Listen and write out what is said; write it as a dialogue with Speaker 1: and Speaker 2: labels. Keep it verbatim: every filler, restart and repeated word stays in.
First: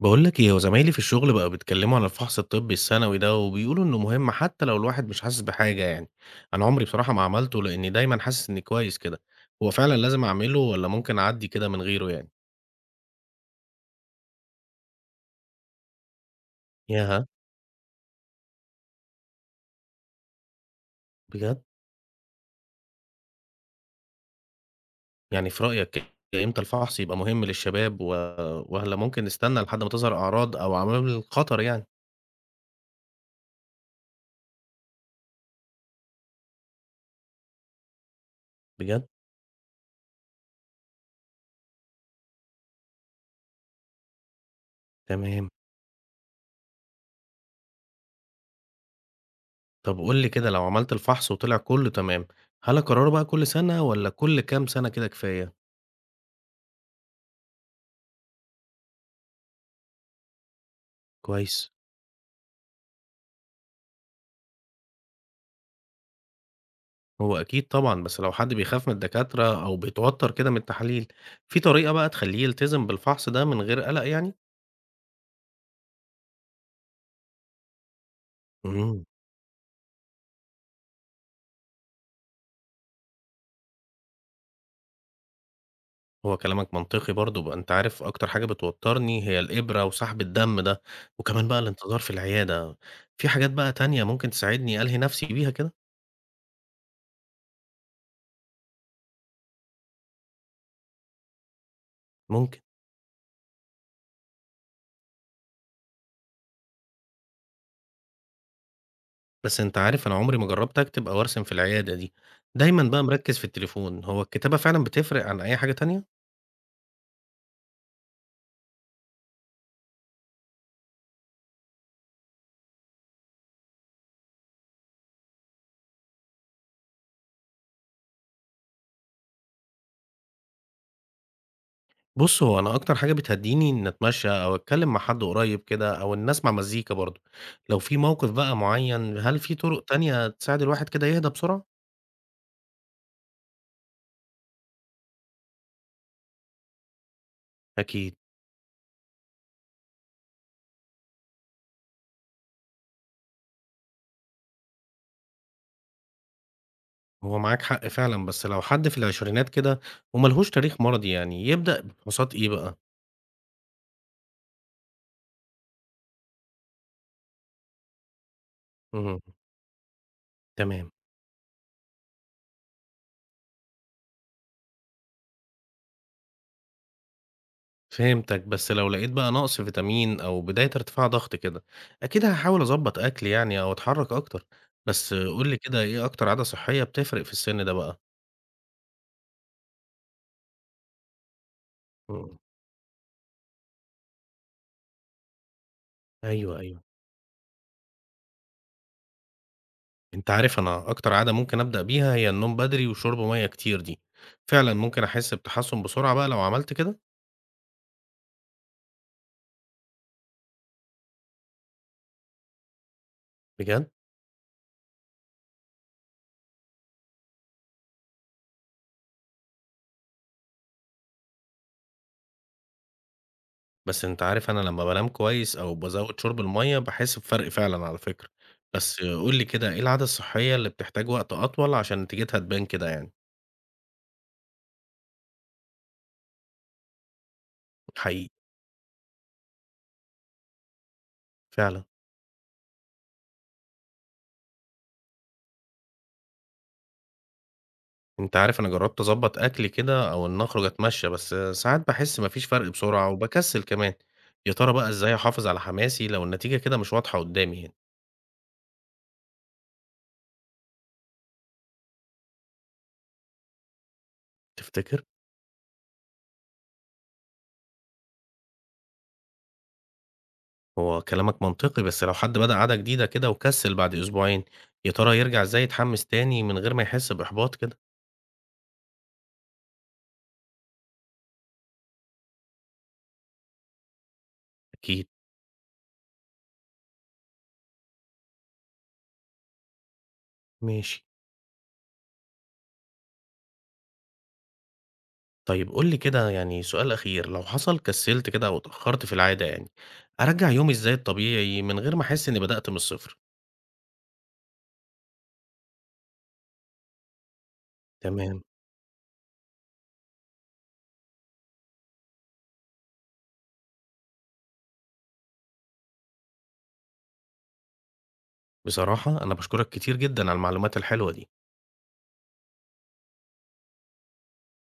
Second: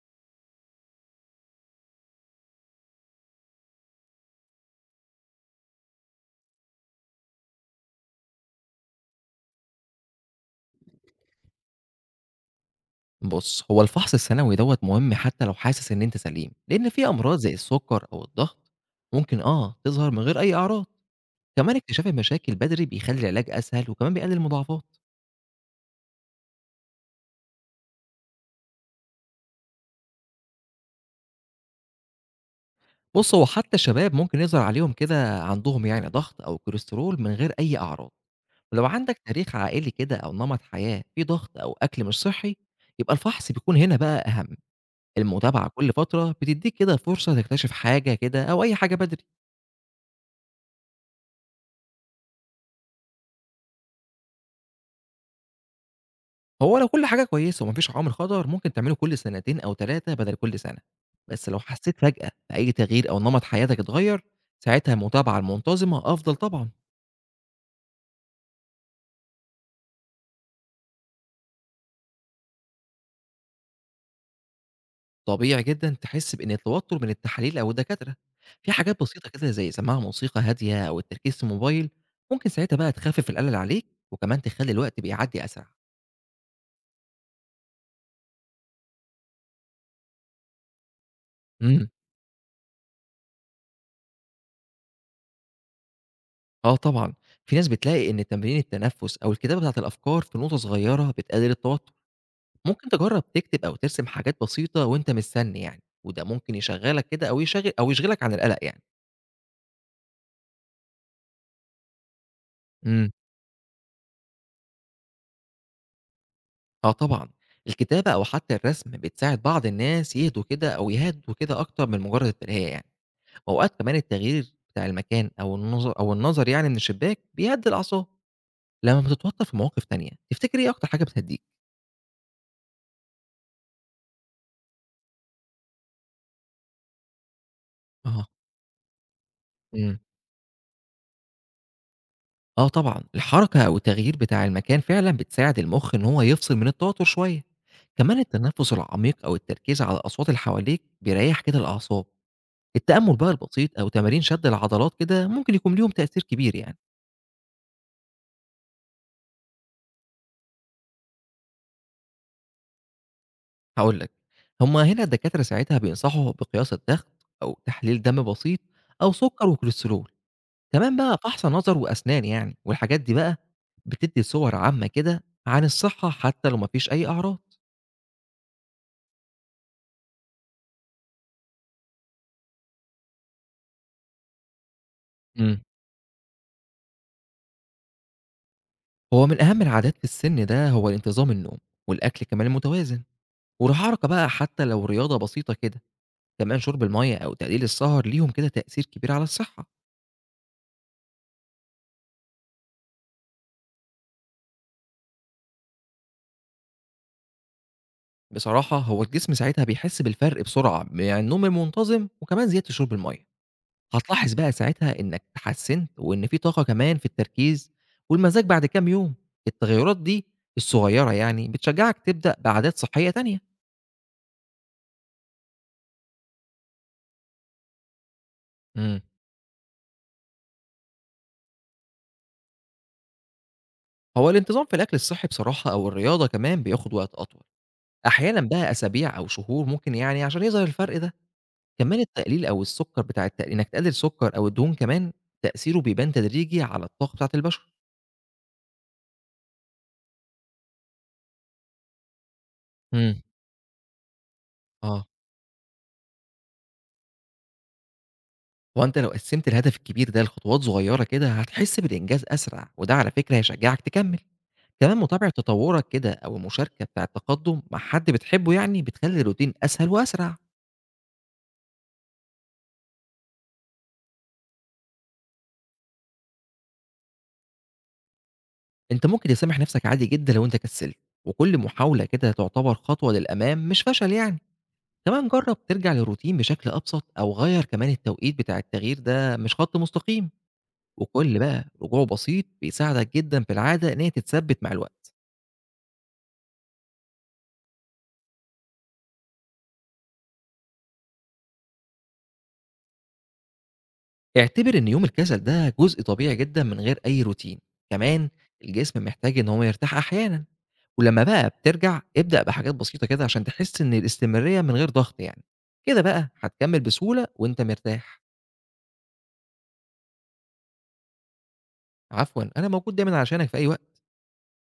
Speaker 1: بقول لك ايه، وزمايلي في الشغل بقى بيتكلموا على الفحص الطبي السنوي ده وبيقولوا انه مهم حتى لو الواحد مش حاسس بحاجة يعني. انا عمري بصراحة ما عملته لاني دايما حاسس اني كويس كده. هو فعلا لازم اعمله ولا ممكن اعدي كده من غيره يعني؟
Speaker 2: بُص، هو الفحص السنوي دوّة مهم حتى لو حاسس إن أنت سليم، لإن في
Speaker 1: ياها.
Speaker 2: أمراض زي السكر أو الضغط ممكن آه، تظهر من غير أي أعراض،
Speaker 1: بجد.
Speaker 2: كمان اكتشاف المشاكل بدري بيخلّي العلاج أسهل وكمان بيقلل المضاعفات.
Speaker 1: يعني في رأيك امتى الفحص يبقى مهم للشباب و... ولا ممكن نستنى لحد ما تظهر اعراض او عوامل خطر يعني؟
Speaker 2: بُص، هو حتى الشباب ممكن يظهر عليهم كده عندهم يعني ضغط أو كوليسترول من غير أي أعراض، ولو
Speaker 1: بجد.
Speaker 2: عندك تاريخ عائلي كده أو نمط حياة فيه ضغط أو أكل مش صحّي، يبقى الفحص بيكون هنا بقى أهم،
Speaker 1: تمام.
Speaker 2: المتابعة كل فترة بتدّيك كده فرصة تكتشف حاجة كده أو أي حاجة بدري.
Speaker 1: طب قول لي كده، لو عملت الفحص وطلع كله تمام، هل اكرره بقى كل سنة ولا كل كام سنة كده كفاية؟
Speaker 2: هو لو كل حاجة كويسة ومفيش عوامل خطر، ممكن تعمله كل سنتين أو تلاتة بدل كل سنة، بس لو
Speaker 1: كويس.
Speaker 2: حسيت فجأة بأي تغيير أو نمط حياتك اتغير، ساعتها المتابعة المنتظمة أفضل طبعًا،
Speaker 1: هو أكيد طبعًا، بس لو حد بيخاف من الدكاترة أو بيتوتر كده من التحاليل، في طريقة بقى تخلّيه يلتزم بالفحص ده من غير قلق يعني؟
Speaker 2: طبيعي جدًا تحس بإن التوتر من التحاليل أو الدكاترة، في حاجات
Speaker 1: إمم.
Speaker 2: بسيطة كده زي سماع موسيقى هادية أو التركيز في الموبايل، ممكن ساعتها بقى تخفف القلق اللي عليك وكمان تخلي الوقت بيعدي أسرع.
Speaker 1: هو كلامك منطقي برضه، بقى أنت عارف أكتر حاجة بتوترني هي الإبرة وسحب الدم ده، وكمان بقى
Speaker 2: إمم.
Speaker 1: الانتظار في العيادة، في حاجات بقى تانية ممكن تساعدني ألهي نفسي بيها كده؟
Speaker 2: آه طبعًا، في ناس بتلاقي إن تمرين التنفس أو الكتابة بتاعة الأفكار في نقطة صغيرة بتقلل التوتر.
Speaker 1: ممكن.
Speaker 2: ممكن تجرّب تكتب أو ترسم حاجات بسيطة وأنت مستني يعني، وده ممكن يشغّلك كده أو يشغ أو يشغلك عن القلق يعني.
Speaker 1: بس أنت عارف أنا عمري ما جرّبت أكتب أو أرسم في العيادة دي، دايمًا بقى
Speaker 2: إمم.
Speaker 1: مركّز في التليفون، هو الكتابة فعلًا بتفرق عن أي حاجة تانية؟
Speaker 2: آه طبعًا، الكتابة أو حتى الرسم بتساعد بعض الناس يهدوا كده أو يهدّوا كده أكتر من مجرد الترهية يعني، وأوقات كمان التغيير بتاع المكان أو النظر أو النظر يعني من الشباك بيهدّي الأعصاب. لمّا بتتوتر في مواقف تانية، تفتكر إيه أكتر حاجة بتهدّيك؟
Speaker 1: بُص، هو أنا أكتر حاجة بتهدّيني إني أتمشّى أو أتكلّم مع حد قريّب كده أو إني أسمع مزيكا برضه. لو في
Speaker 2: آه.
Speaker 1: موقف بقى معيّن، هل في طُرق
Speaker 2: إمم.
Speaker 1: تانية تساعد الواحد كده يهدى بسرعة؟
Speaker 2: آه طبعًا، الحركة أو التغيير بتاع المكان فعلًا بتساعد المُخ إن هو يفصل من التوتر شوية،
Speaker 1: أكيد.
Speaker 2: كمان التنفس العميق أو التركيز على الأصوات اللي حواليك بيريّح كده الأعصاب، التأمل بقى البسيط أو تمارين شد العضلات كده ممكن يكون ليهم تأثير كبير يعني،
Speaker 1: هو معاك حق فعلًا، بس لو حد في العشرينات كده وما لهوش تاريخ مرضي يعني، يبدأ بفحوصات إيه بقى؟
Speaker 2: هاقول لك، هُم هنا الدكاترة ساعتها بينصحوا بقياس الضغط أو تحليل دم بسيط أو
Speaker 1: اهم.
Speaker 2: سُكّر وكوليسترول،
Speaker 1: تمام.
Speaker 2: كمان بقى فحص نَظَر وأسنان يعني، والحاجات دي بقى بتدّي صور عامة كده عن الصحة حتى لو ما فيش أي أعراض.
Speaker 1: فهمتك، بس لو لقيت بقى نقص فيتامين أو بداية ارتفاع ضغط كده، أكيد هاحاول أضبّط أكلي يعني أو أتحرّك أكتر. بس قُل لي
Speaker 2: إمم.
Speaker 1: كده إيه أكتر عادة صحّية بتفرق في السِن ده بقى؟
Speaker 2: هو من أهم العادات في السن ده هو الانتظام النوم والأكل
Speaker 1: إمم.
Speaker 2: كمان المتوازن والحركة بقى حتى لو رياضة بسيطة كده،
Speaker 1: أيوه،
Speaker 2: كمان
Speaker 1: أيوه.
Speaker 2: شرب المية أو تقليل السهر ليهم كده تأثير كبير على الصحة.
Speaker 1: أنت عارف أنا أكتر عادة ممكن أبدأ بيها هي النوم بدري وشرب مَيّة كتير دي، فعلًا ممكن أحس بتحسُّن بسرعة بقى لو عملت كده؟
Speaker 2: بصراحة هو الجسم ساعتها بيحس بالفرق بسرعة يعني النوم المنتظم وكمان زيادة شرب المية،
Speaker 1: بجد؟
Speaker 2: هتلاحظ بقى ساعتها إنك اتحسنت وإن في طاقة كمان في التركيز والمزاج بعد كام يوم. التغيرات دي الصغيرة يعني بتشجعك تبدأ بعادات صحية تانية.
Speaker 1: بس أنت عارف أنا لمّا بانام كويس أو بازوّد شُرب المَيّة باحس بفرق فعلًا على فكرة،
Speaker 2: مم.
Speaker 1: بس قُل لي كده إيه العادة الصحّية اللي بتحتاج وقت أطول عشان نتيجتها تبان كده يعني؟
Speaker 2: هو الانتظام في الأكل الصحي بصراحة أو الرياضة كمان بياخد وقت أطول،
Speaker 1: حقيقي
Speaker 2: أحيانًا بقى أسابيع أو شهور ممكن يعني عشان يظهر الفرق ده،
Speaker 1: فعلًا.
Speaker 2: كمان التقليل أو السُكّر بتاع الت إنك تقلل السُكّر أو الدهون كمان تأثيره بيبان تدريجي على الطاقة بتاعة البشرة.
Speaker 1: أنت عارف أنا جرّبت أضبّط أكلي كده أو إن أخرج أتمشّى، بس ساعات باحس ما فيش فرق بسرعة
Speaker 2: إمم.
Speaker 1: وباكسّل كمان، يا ترى بقى
Speaker 2: آه.
Speaker 1: إزاي أحافظ على حماسي لو النتيجة كده مش واضحة قُدّامي يعني؟
Speaker 2: هو أنت لو قسّمت الهدف الكبير ده لخطوات صغيّرة كده هتحس بالإنجاز أسرع، وده على فكرة هيشجّعك تكمّل. كمان
Speaker 1: تفتكر؟
Speaker 2: متابعة تطوّرك كده أو المشاركة بتاع التقدُّم مع حد بتحبه يعني بتخلّي الروتين أسهل وأسرع.
Speaker 1: هو كلامك منطقي، بس لو حد بدأ عادة جديدة كده وكسل بعد أسبوعين، يا ترى يرجع إزاي يتحمس تاني من غير ما يحس بإحباط كده؟
Speaker 2: أنت ممكن تسامح نَفْسك عادي جدًا لو أنت كسّلت، وكل محاولة كده تعتبر خطوة للأمام مش فشل يعني.
Speaker 1: أكيد.
Speaker 2: كمان جرب ترجع للروتين بشكل أبسط أو غير كمان التوقيت، بتاع التغيير ده مش خط مستقيم
Speaker 1: ماشي.
Speaker 2: وكل بقى رجوع بسيط بيساعدك جدا في العادة إن هي تتثبت مع الوقت.
Speaker 1: طيب قُل لي كده يعني سؤال أخير، لو حصل كسلت كده أو اتأخرت في العادة يعني، أرجّع يومي إزاي الطبيعي من غير ما أحس إني بدأت من الصفر؟
Speaker 2: اعتبر إن يوم الكسل ده جزء طبيعي جدا من غير أي روتين، كمان
Speaker 1: تمام.
Speaker 2: الجسم محتاج إن هو يرتاح أحيانا، ولما بقى بترجع ابدأ بحاجات بسيطة كده عشان تحس إن الاستمرارية من غير ضغط يعني، كده بقى هتكمل بسهولة وإنت مرتاح.
Speaker 1: بصراحة أنا باشكرك كتير جدًا على المعلومات الحلوة دي.
Speaker 2: عفوا أنا موجود دايما علشانك في أي وقت.